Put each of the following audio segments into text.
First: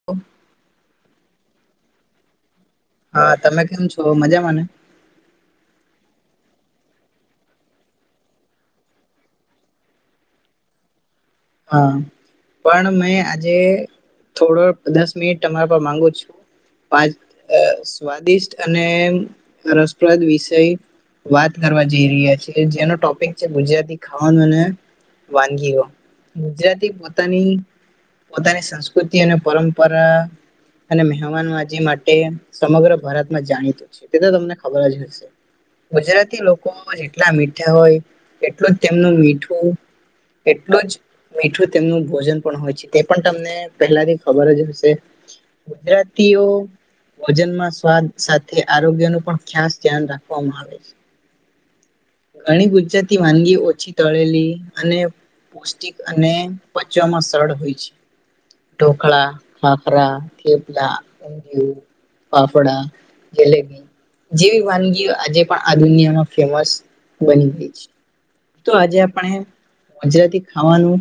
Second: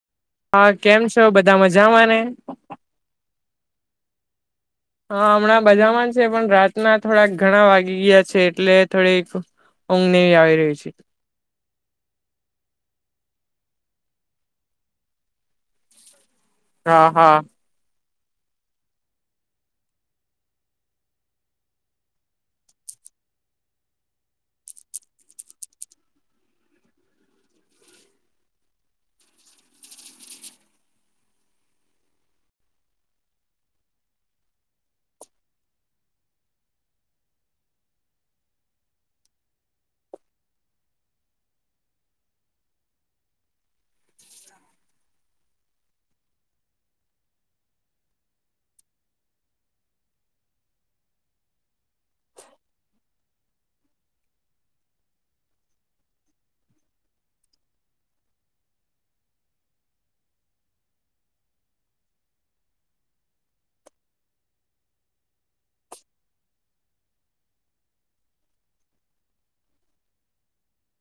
[inaudible] હા કેમ છો? બધા મજામાં ને? હા તમે કેમ છો? મજા ને? હા હમણાં બધામાં છે પણ રાતના થોડાક ઘણા વાગી ગયા છે એટલે થોડીક ઊંધ ને આવી રહી છે. હા પણ મેં આજે થોડો દસ મિનિટ તમારા પર માંગુ છું. હા પાંચ હા સ્વાદિષ્ટ અને રસપ્રદ વિષય વાત કરવા જઈ રહ્યા છીએ જેનો ટોપિક છે ગુજરાતી ખાવાનું અને વાનગીઓ. ગુજરાતી પોતાની પોતાની સંસ્કૃતિ અને પરંપરા અને મહેમાનબાજી માટે સમગ્ર ભારતમાં જાણીતું છે. તે તો તમને ખબર જ હશે. ગુજરાતી લોકો જેટલા મીઠા હોય એટલું જ તેમનું મીઠું એટલું જ મીઠું તેમનું ભોજન પણ હોય છે તે પણ તમને પહેલાથી ખબર જ હશે. ગુજરાતીઓ ભોજનમાં સ્વાદ સાથે આરોગ્ય નું પણ ખાસ ધ્યાન રાખવામાં આવે છે. ઘણી ગુજરાતી વાનગી ઓછી તળેલી અને પૌષ્ટિક અને પચવામાં સરળ હોય છે. ઢોકળા, ખાખરા, થેપલા, ઊંધિયું, ફાફડા, જલેબી, જેવી વાનગીઓ આજે પણ આ દુનિયામાં ફેમસ બની ગઈ છે. તો આજે આપણે ગુજરાતી ખાવાનું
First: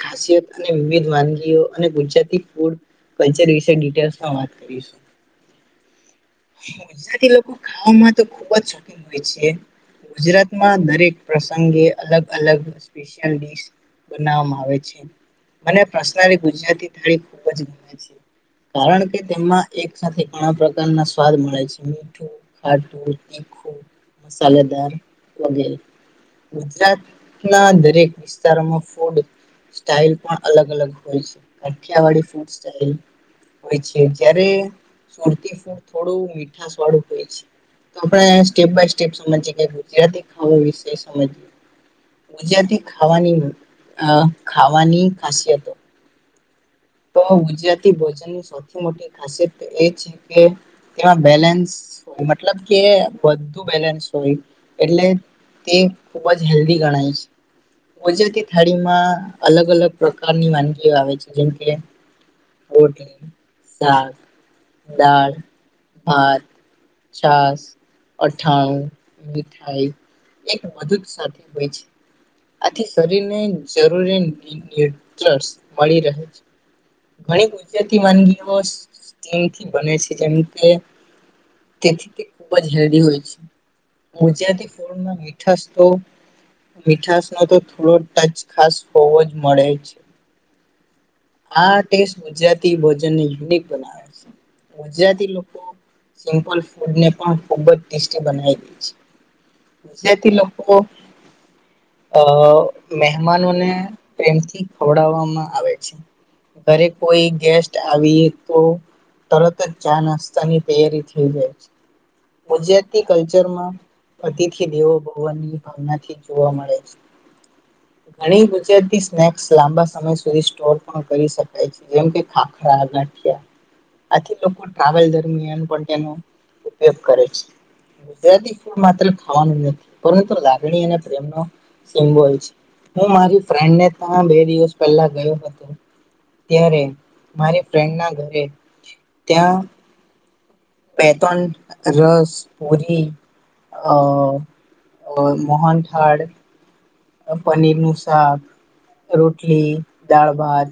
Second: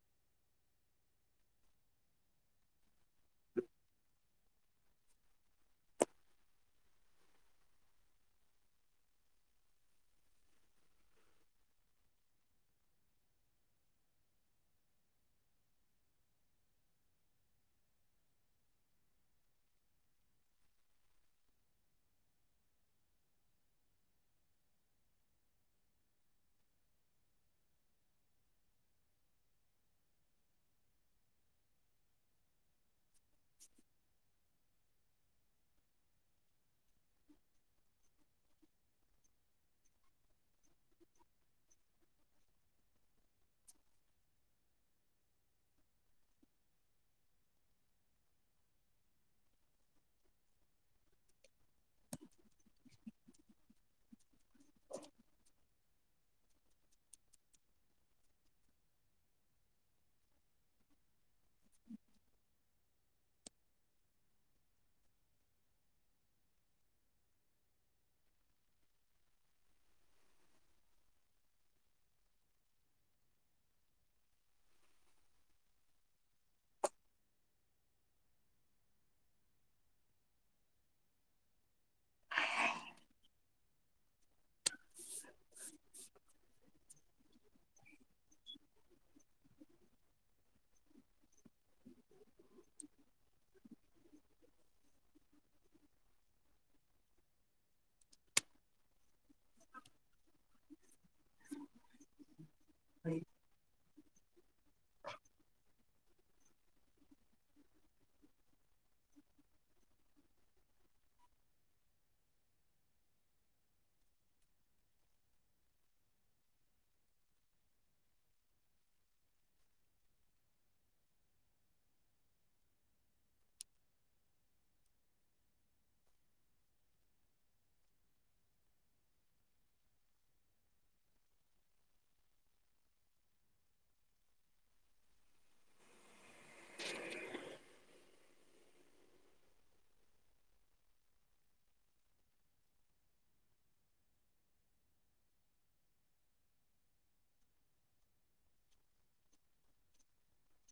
ખાસિયત અને વિવિધ વાનગીઓ અને ગુજરાતી ફૂડ કલ્ચર વિશે ડિટેલ્સમાં વાત કરીશું. ગુજરાતી લોકો ખાવામાં તો ખુબ જ શોખીન હોય છે. ગુજરાતમાં દરેક પ્રસંગે અલગ અલગ સ્પેશિયલ ડીશ બનાવવામાં આવે છે. મને પર્સનલી ગુજરાતી થાળી ખુબ જ ગમે છે. કારણ કે તેમાં એક સાથે ઘણા પ્રકારના સ્વાદ મળે છે. મીઠું ખાટુ, તીખું, મશાલેદાર વગેરે. ગુજરાત ના દરેક વિસ્તારોમાં ફૂડ સ્ટાઈલ પણ અલગ અલગ હોય છે. કાઠિયાવાડી ફૂડ સ્ટાઈલ હોય છે. જયારે સુરતી ફૂડ થોડું મીઠાસ વાળું હોય છે. તો આપણે સ્ટેપ બાય સ્ટેપ સમજીએ કે ગુજરાતી ખાવા વિશ વિશે સમજીએ. ગુજરાતી ખાવાની ખાવાની ખાસિયતો તો ગુજરાતી ભોજનની સૌથી મોટી ખાસિયત એ છે કે ત્યાં બેલેન્સ મતલબ કે બધું બેલેન્સ હોય એટલે તે ખુબ જ હેલ્ધી ગણાય છે. ગુજરાતી થાળીમાં અલગ અલગ પ્રકારની વાનગીઓ આવે છે. જેમ કે રોટલી, શાક. દાળ, ભાત, છાશ. અઠાણું, મીઠાઈ એક બધું જ સાથે હોય છે. આથી શરીરને જરૂરી ન્યુટ્રશ મળી રહે છે. ઘણી ગુજરાતી વાનગીઓ સમથી બને છે. જેમ કે તેથી તે ખૂબ જ હેલ્ધી હોય છે. ગુજરાતી ફૂડમાં મીઠાસ તો મીઠાશનો તો થોડો ટચ ખાસ હોવો જ મળે છે. આ ટેસ્ટ ગુજરાતી ભોજનને યુનિક બનાવે છે. ગુજરાતી લોકો સિમ્પલ ફૂડને પણ ખુબ જ ટેસ્ટી બનાવી દે છે. ગુજરાતી લોકો અ મહેમાનોને પ્રેમથી ખવડવામાં આવે છે. ઘરે કોઈ ગેસ્ટ આવી તો તરત જ ચા, નાસ્તાની તૈયારી થઈ જાય છે. ગુજરાતી કલ્ચરમાં અતિથી દેવો ભવની ભાવનાથી જોવા મળે છે. ઘણી ગુજરાતી સ્નેક્સ લાંબા સમય સુધી સ્ટોર પણ કરી શકાય છે. જેમ કે ખાખરા, ગાઠિયા આથી લોકો ટ્રાવેલ દરમિયાન પણ તેનો ઉપયોગ કરે છે. ગુજરાતી ફૂડ માત્ર ખાવાનું નથી, પરંતુ લાગણી અને પ્રેમનો સિમ્બોલ છે. હું મારી ફ્રેન્ડને ત્યા બે દિવસ પહેલા ગયો હતો. ત્યારે મારી ફ્રેન્ડના ઘરે ત્યાં પેટન રસ, પૂરી. અ અ મોહનથાળ. પનીરનું શાખ, રોટલી, દાળ ભાત.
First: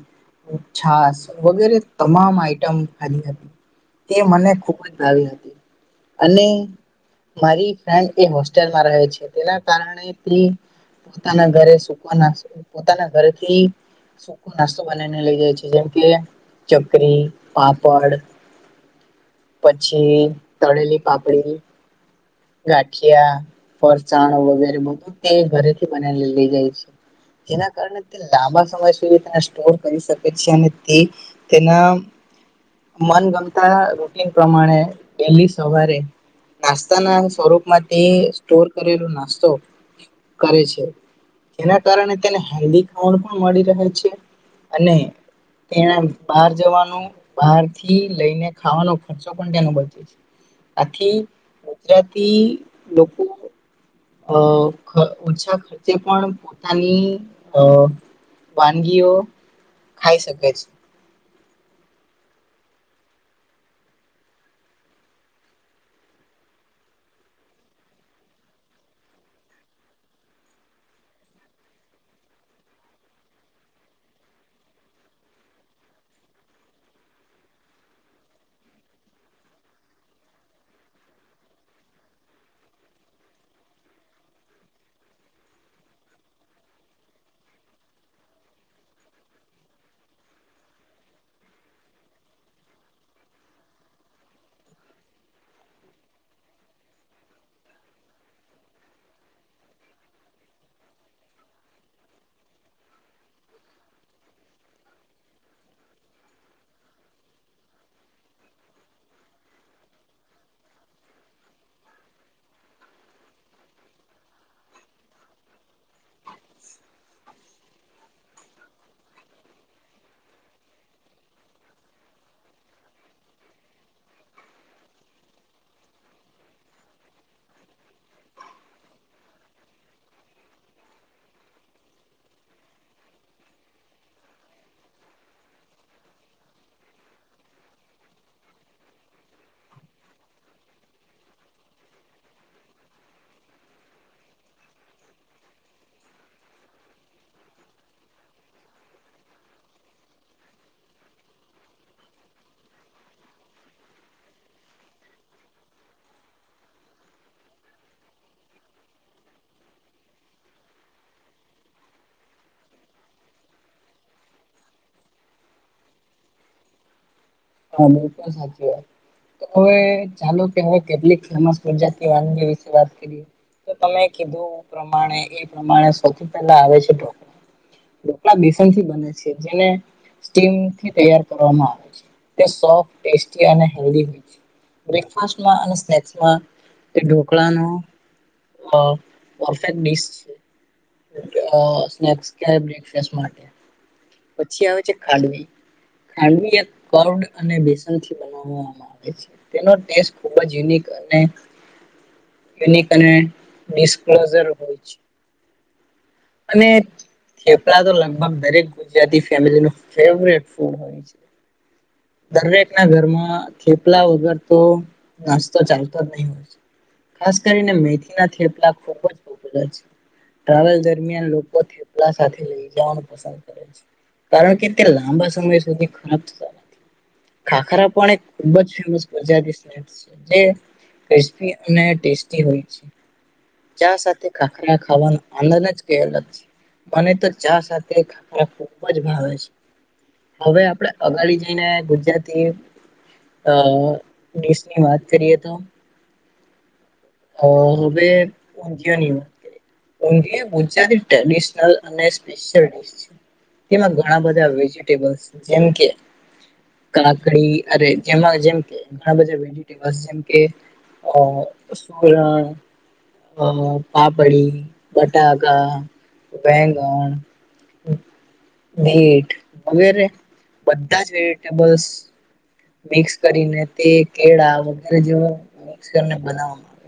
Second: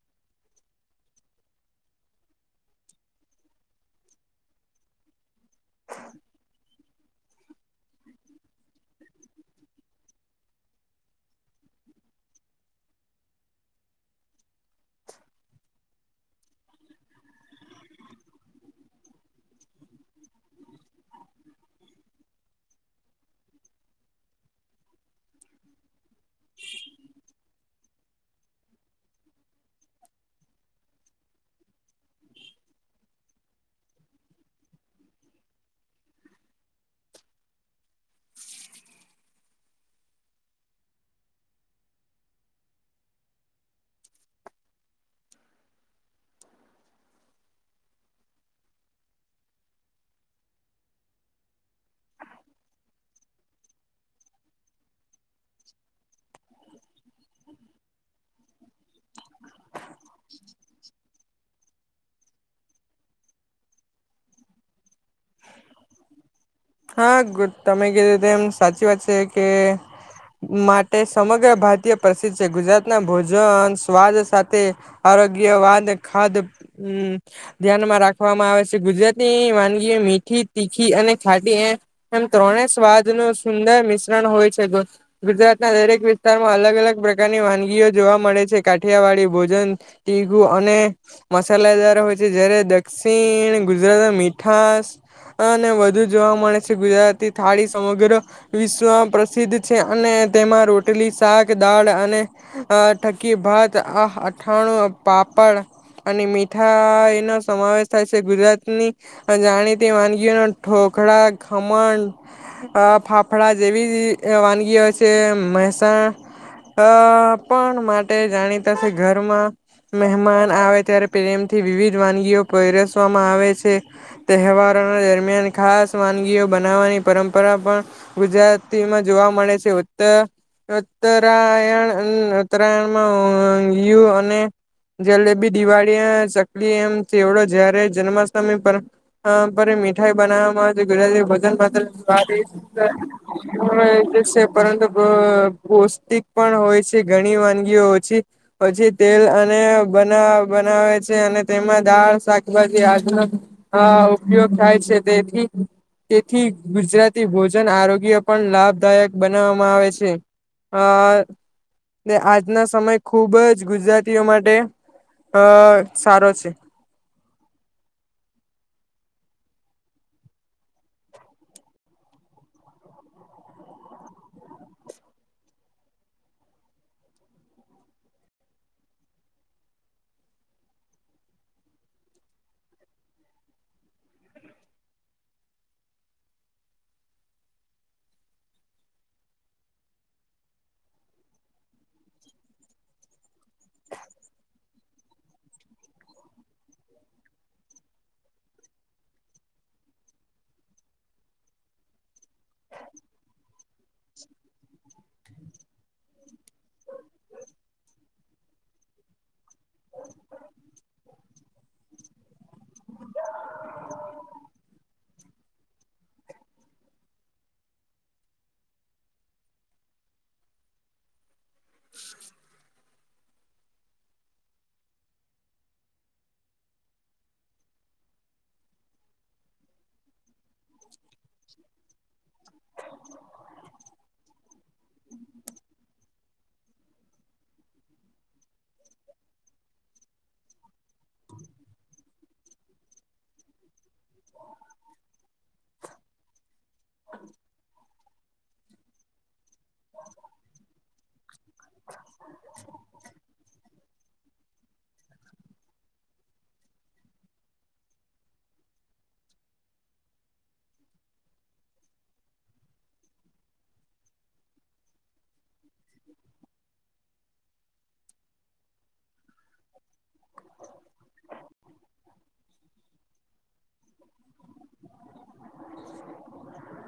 છાસ વગેરે તમામ આઈટમ ખાધી હતી. તે મને ખુબ જ ભાવી હતી. અને મારી ફ્રેન્ડ તે હોસ્ટેલમાં રહે છે. તેના કારણે તે પોતાના ઘરે સુકો નાસ્તો પોતાના ઘરેથી સૂકો નાસ્તો બનાઈને લઇ જાય છે, જેમ કે ચકરી, પાપડ પછી તળેલી પાપડી. ગાઠિયા, ફરસાણ વગેરે બધું તે ઘરેથી બનાઈને લઈ જાય છે. જેના કારણે તે લાંબા સમય સુધી તેને સ્ટોર કરી શકે છે. અને તે તેના મનગમતા રૂટીન પ્રમાણે ડેલી સવારે નાસ્તાના સ્વરૂપમાં તે સ્ટોર કરેલો નાસ્તો કરે છે. જેના કારણે તેને હેલ્ધી ખાવાનું પણ મળી રહે છે. અને તેને બહાર જવાનું, બહારથી લઈને ખાવાનો ખર્ચો પણ તેનો બચે છે. આથી ગુજરાતી લોકો અ ઓછા ખર્ચે પણ પોતાની અ વાનગીઓ ખાઈ શકે છે હા ગ તમે કધતે એમ સાચી વાત છે કે માટે સમગ્ર ભારતીય પ્રસિદ્ધ છે ગુજરાતના ભોજન સ્વાદ સાથે આરોગ્ય વાદ ખાદ હમ્મ ધ્યાનમાં રાખવામાં આવે છે ગુજરાતી વાનગીઓ મીઠી, તીખી અને છાડી એ એમ ત્રણે સ્વાદ નુ સુંદર મિશ્રણ હોય છે. ગુજરાતના દરેક વિસ્તારમાં અલગ અલગ પ્રકારની વાનગીઓ જોવા મળે છે કાઠિયાવાડી ભોજન, ટીગું અને મસાલાદારો હોય છે જયારે દક્ષિણ ગુજરાત મીઠાસ અને વધુ જોવા મળે છે ગુજરાતી થાળી સમગ્ર વિશ્વ પ્રસિદ્ધ છે અને તેમાં રોટલી, શાક, દાળ અને અઆ થકી ભાત, અઠાણું, પાપડ, અને મીઠાઇનો સમાવેશ થાય છે, ગુજરાતની જાણીતી વાનગીઓ ઢોકળા, ખમણ, ફાફડા જેવી વાનગી હોય છે મહેસાણા, અ પણ માટે જાણીતાશે ઘરમાં મહેમાન આવે ત્યારે પ્રેમથી વિવિધ વાનગીઓ પરરસવામાં આવે છે. તહેવારોના દરમિયાન ખાસ વાનગીઓ બનાવવાની પરંપરા પણ ગુજરાતીમાં જોવા મળે છે ઉત્તર ઉત્તરાયણ ઉત્તરાયણમાં યુ અને જલેબી દિવાળી ચકલી એમ ચવડો જયારે જન્માષ્ટમી પર પર મીઠાઈ બનાવવામાં ગુજરાતી ભજન પાત્ર હા એ તો છે પરંતુ પૌષ્ટિક પણ હોય છે ઘણી વાનગીઓ ઓછી પછી તેલ અને બ બનાવે છે અને તેમાં દાળ, શાકભાજી આજ હા ઉપયોગ થાય છે તેથી તેથી ગુજરાતી ભોજન આરોગ્ય પણ લાભદાયક બનાવવામાં આવે છે. [inaudible] આજના સમય ખુબ જ ગુજરાતીઓ માટે અ સારો છે. [inaudible] તો હવે ચાલો કે હવે કેટલીક ફેમસ ગુજરાતી વાનગી વિશે વાત કરીએ તો તમે કીધું પ્રમાણે એ પ્રમાણે સૌથી પહેલા આવે છે ઢોકળા બેસનથી બને છે, જેને સ્ટીમ થી તૈયાર કરવામાં આવે છે. તે સોફ્ટ ટેસ્ટી અને હોય છે. બ્રેકફાસમાં અને સ્નેક્સમાં ઢોકળાનો હ પરફેક્ટ ડિશ અ સ્નેક્સ કે બ્રેકફાસ માટે પછી આવે છે ખાડવી ખાડવી એ [unintelligible] બેસનથી બ આવે છે તેનો ટેસ્ટ ખુબ જ યુનિક અને યુનિક અને ડિસ્લોઝર હોય છે. અને થેપલા તો લગભગ દરેક ગુજરાતી ફેમિલીનુ ફેવરેટ ફૂડ હોય છે. દરેકના ઘરમાં થેપલા વગર તો નાસ્તા ચાલતો જ નહી હોય છે. ખાસ કરીને મેથીના થેપલા ખૂબ જ [unintelligible] ટ્રાવેલ દરમિયાન દરમિયાન લોકો થેપલા સાથે લઈ જવાનું પસંદ કરે છે. કારણ કે તે લાંબા સમય સુધી ખરાબ થતા નથી ખાખરા પણ એક ખુબ જ ફેમસ મજાની સ્નેક છે ક્રિસ્પી અને ટેસ્ટી હોય છે. ચા સાથે ખાખરા ખાવાનો આનંદ જ છે મને તો ચા સાથે ખ ખુબ જ ભાવે છે. હવે આપડે અગાડી જઈને ગુજરાતી અ ડિશની વાત કરીએ તો, [inaudible] હ હવે ઉધીયુની વાત કરી, ઉંધિયુ ગુજરાતી ટેડિશનલ અને સ્લ તેમાં ઘણા બધા વેજીિટેબ જેમ કે કાકડી અરે જેમાં જેમકે ઘણા બધા વેજીટેબસ જેમ કે હ સૂરણ અ પાપડી બટાકાા બેંગણ બીટ વગેરે બધા જ વેજિટેબલ્સ મિક્સ કરીને તે કેળા વગેરે જેવ મિક્સ કરીને બનાવવામાં આવે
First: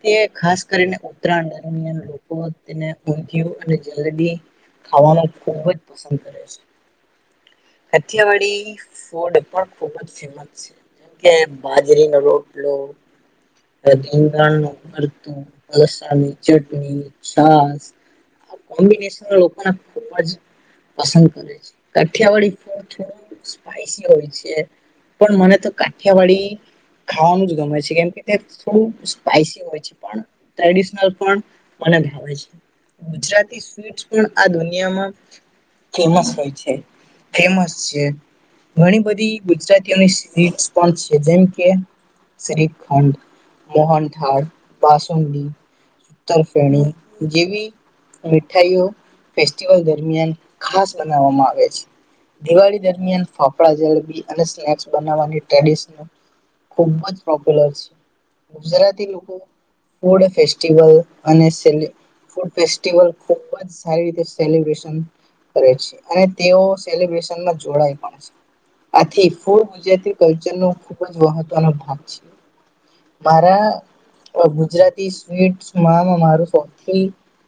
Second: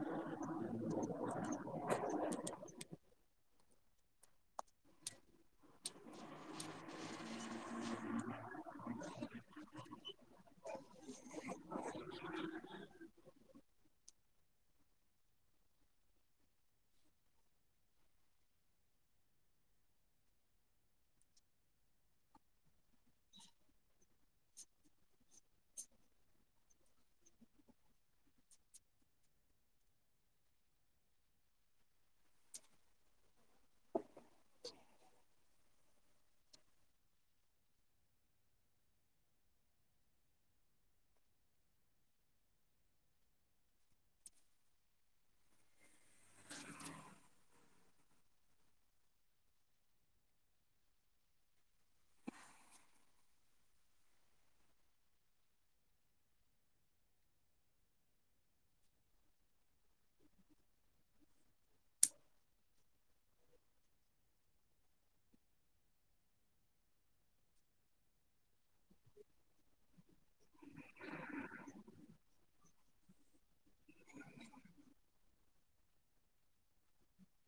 તે ખાસ કરીને ઉત્તરાયણ દરમ્યાન તેને ંધિય અને જી ખાવાવામાં ખુબ જ પસંદ કરે છે હઠિયાવાડીી ફૂડ પણ ખૂબ જ ફેમસ જેમ કે બાજરીનોો રોટલો ીંધાણ નુંરતું અસાની ચટણી છાસ કોમ્બિનેશન લોકોને ખૂબ જ પસંદ કરે છે કઠિયાવાડી થોડું સ્પાઈસી હોય છે પણ મને તો કાઠિયાવાડી ખાવાનું જ ગમે છે કેમ કે તે થોડું સ્પાઈસી હોય છે પણ ટ્રેડિશનલ પણ મ ભાવે છે ગુજરાતી સ્ટ પણ આ દુનિયામાં ફેમસ હોય છે ફેમસ છે ઘણી બધી ગુજરાતીઓની સ્વીટ પણ છે જેમ કે શ્રીખંડ મોહનથાડ બાસુંદી તરફેણી જેવી મીઠાઈઓ ફેસ્ટિવલ દરમિયાન ખાસ બનાવવામાં આવે છે દિવાળી દરમિયાન ફાફડા જડબી અને સ્નેક્સ બનાવવાની ટડિશનલ ખુબ જ પોપ્યુલર છે ગુજરાતી લોકો ફૂડ ખુબ જ સારી રીતે સેલિબ્રેસ્ન કરે છે અને તેઓ સેલિબ્રેશનમાં જોડાય પણ છે આથી ફૂળ ગુજરાતી કચન ન ખૂબ જ મહત્વનો ભાગ છે મારા ગુજરાતી સ્વીટ્ મારું સૌથી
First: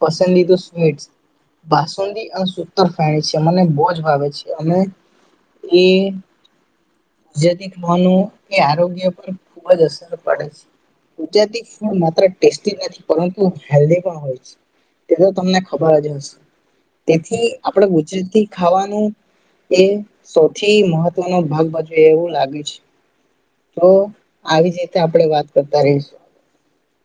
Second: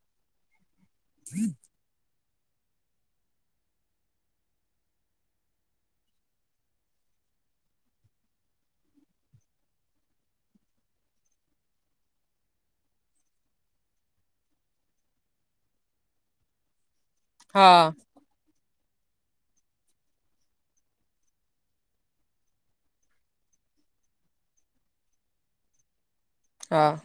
પસંદીું સ્વીટ્ [inaudible] બાસુંદી અને સતર ફણી છે મને બોજ વાવે છે અ એ િક ભનું એ આરોગ્ય પર ખુબ જ અસર પડે છે ગુજરાતી ફૂડ માત્ર ટેી નથી પરંતુ હેલ્ધ પણ હોય છે તે તો તમને ખબર જ હશે તેથી આપડે હા ગુજરાતીથી ખાવાનું એ સૌથી મહત્વનોો ભાગ બજવે એવું લાગે છે તો આવી જ રીતે આપણેે વાત કરતા રહીશું હા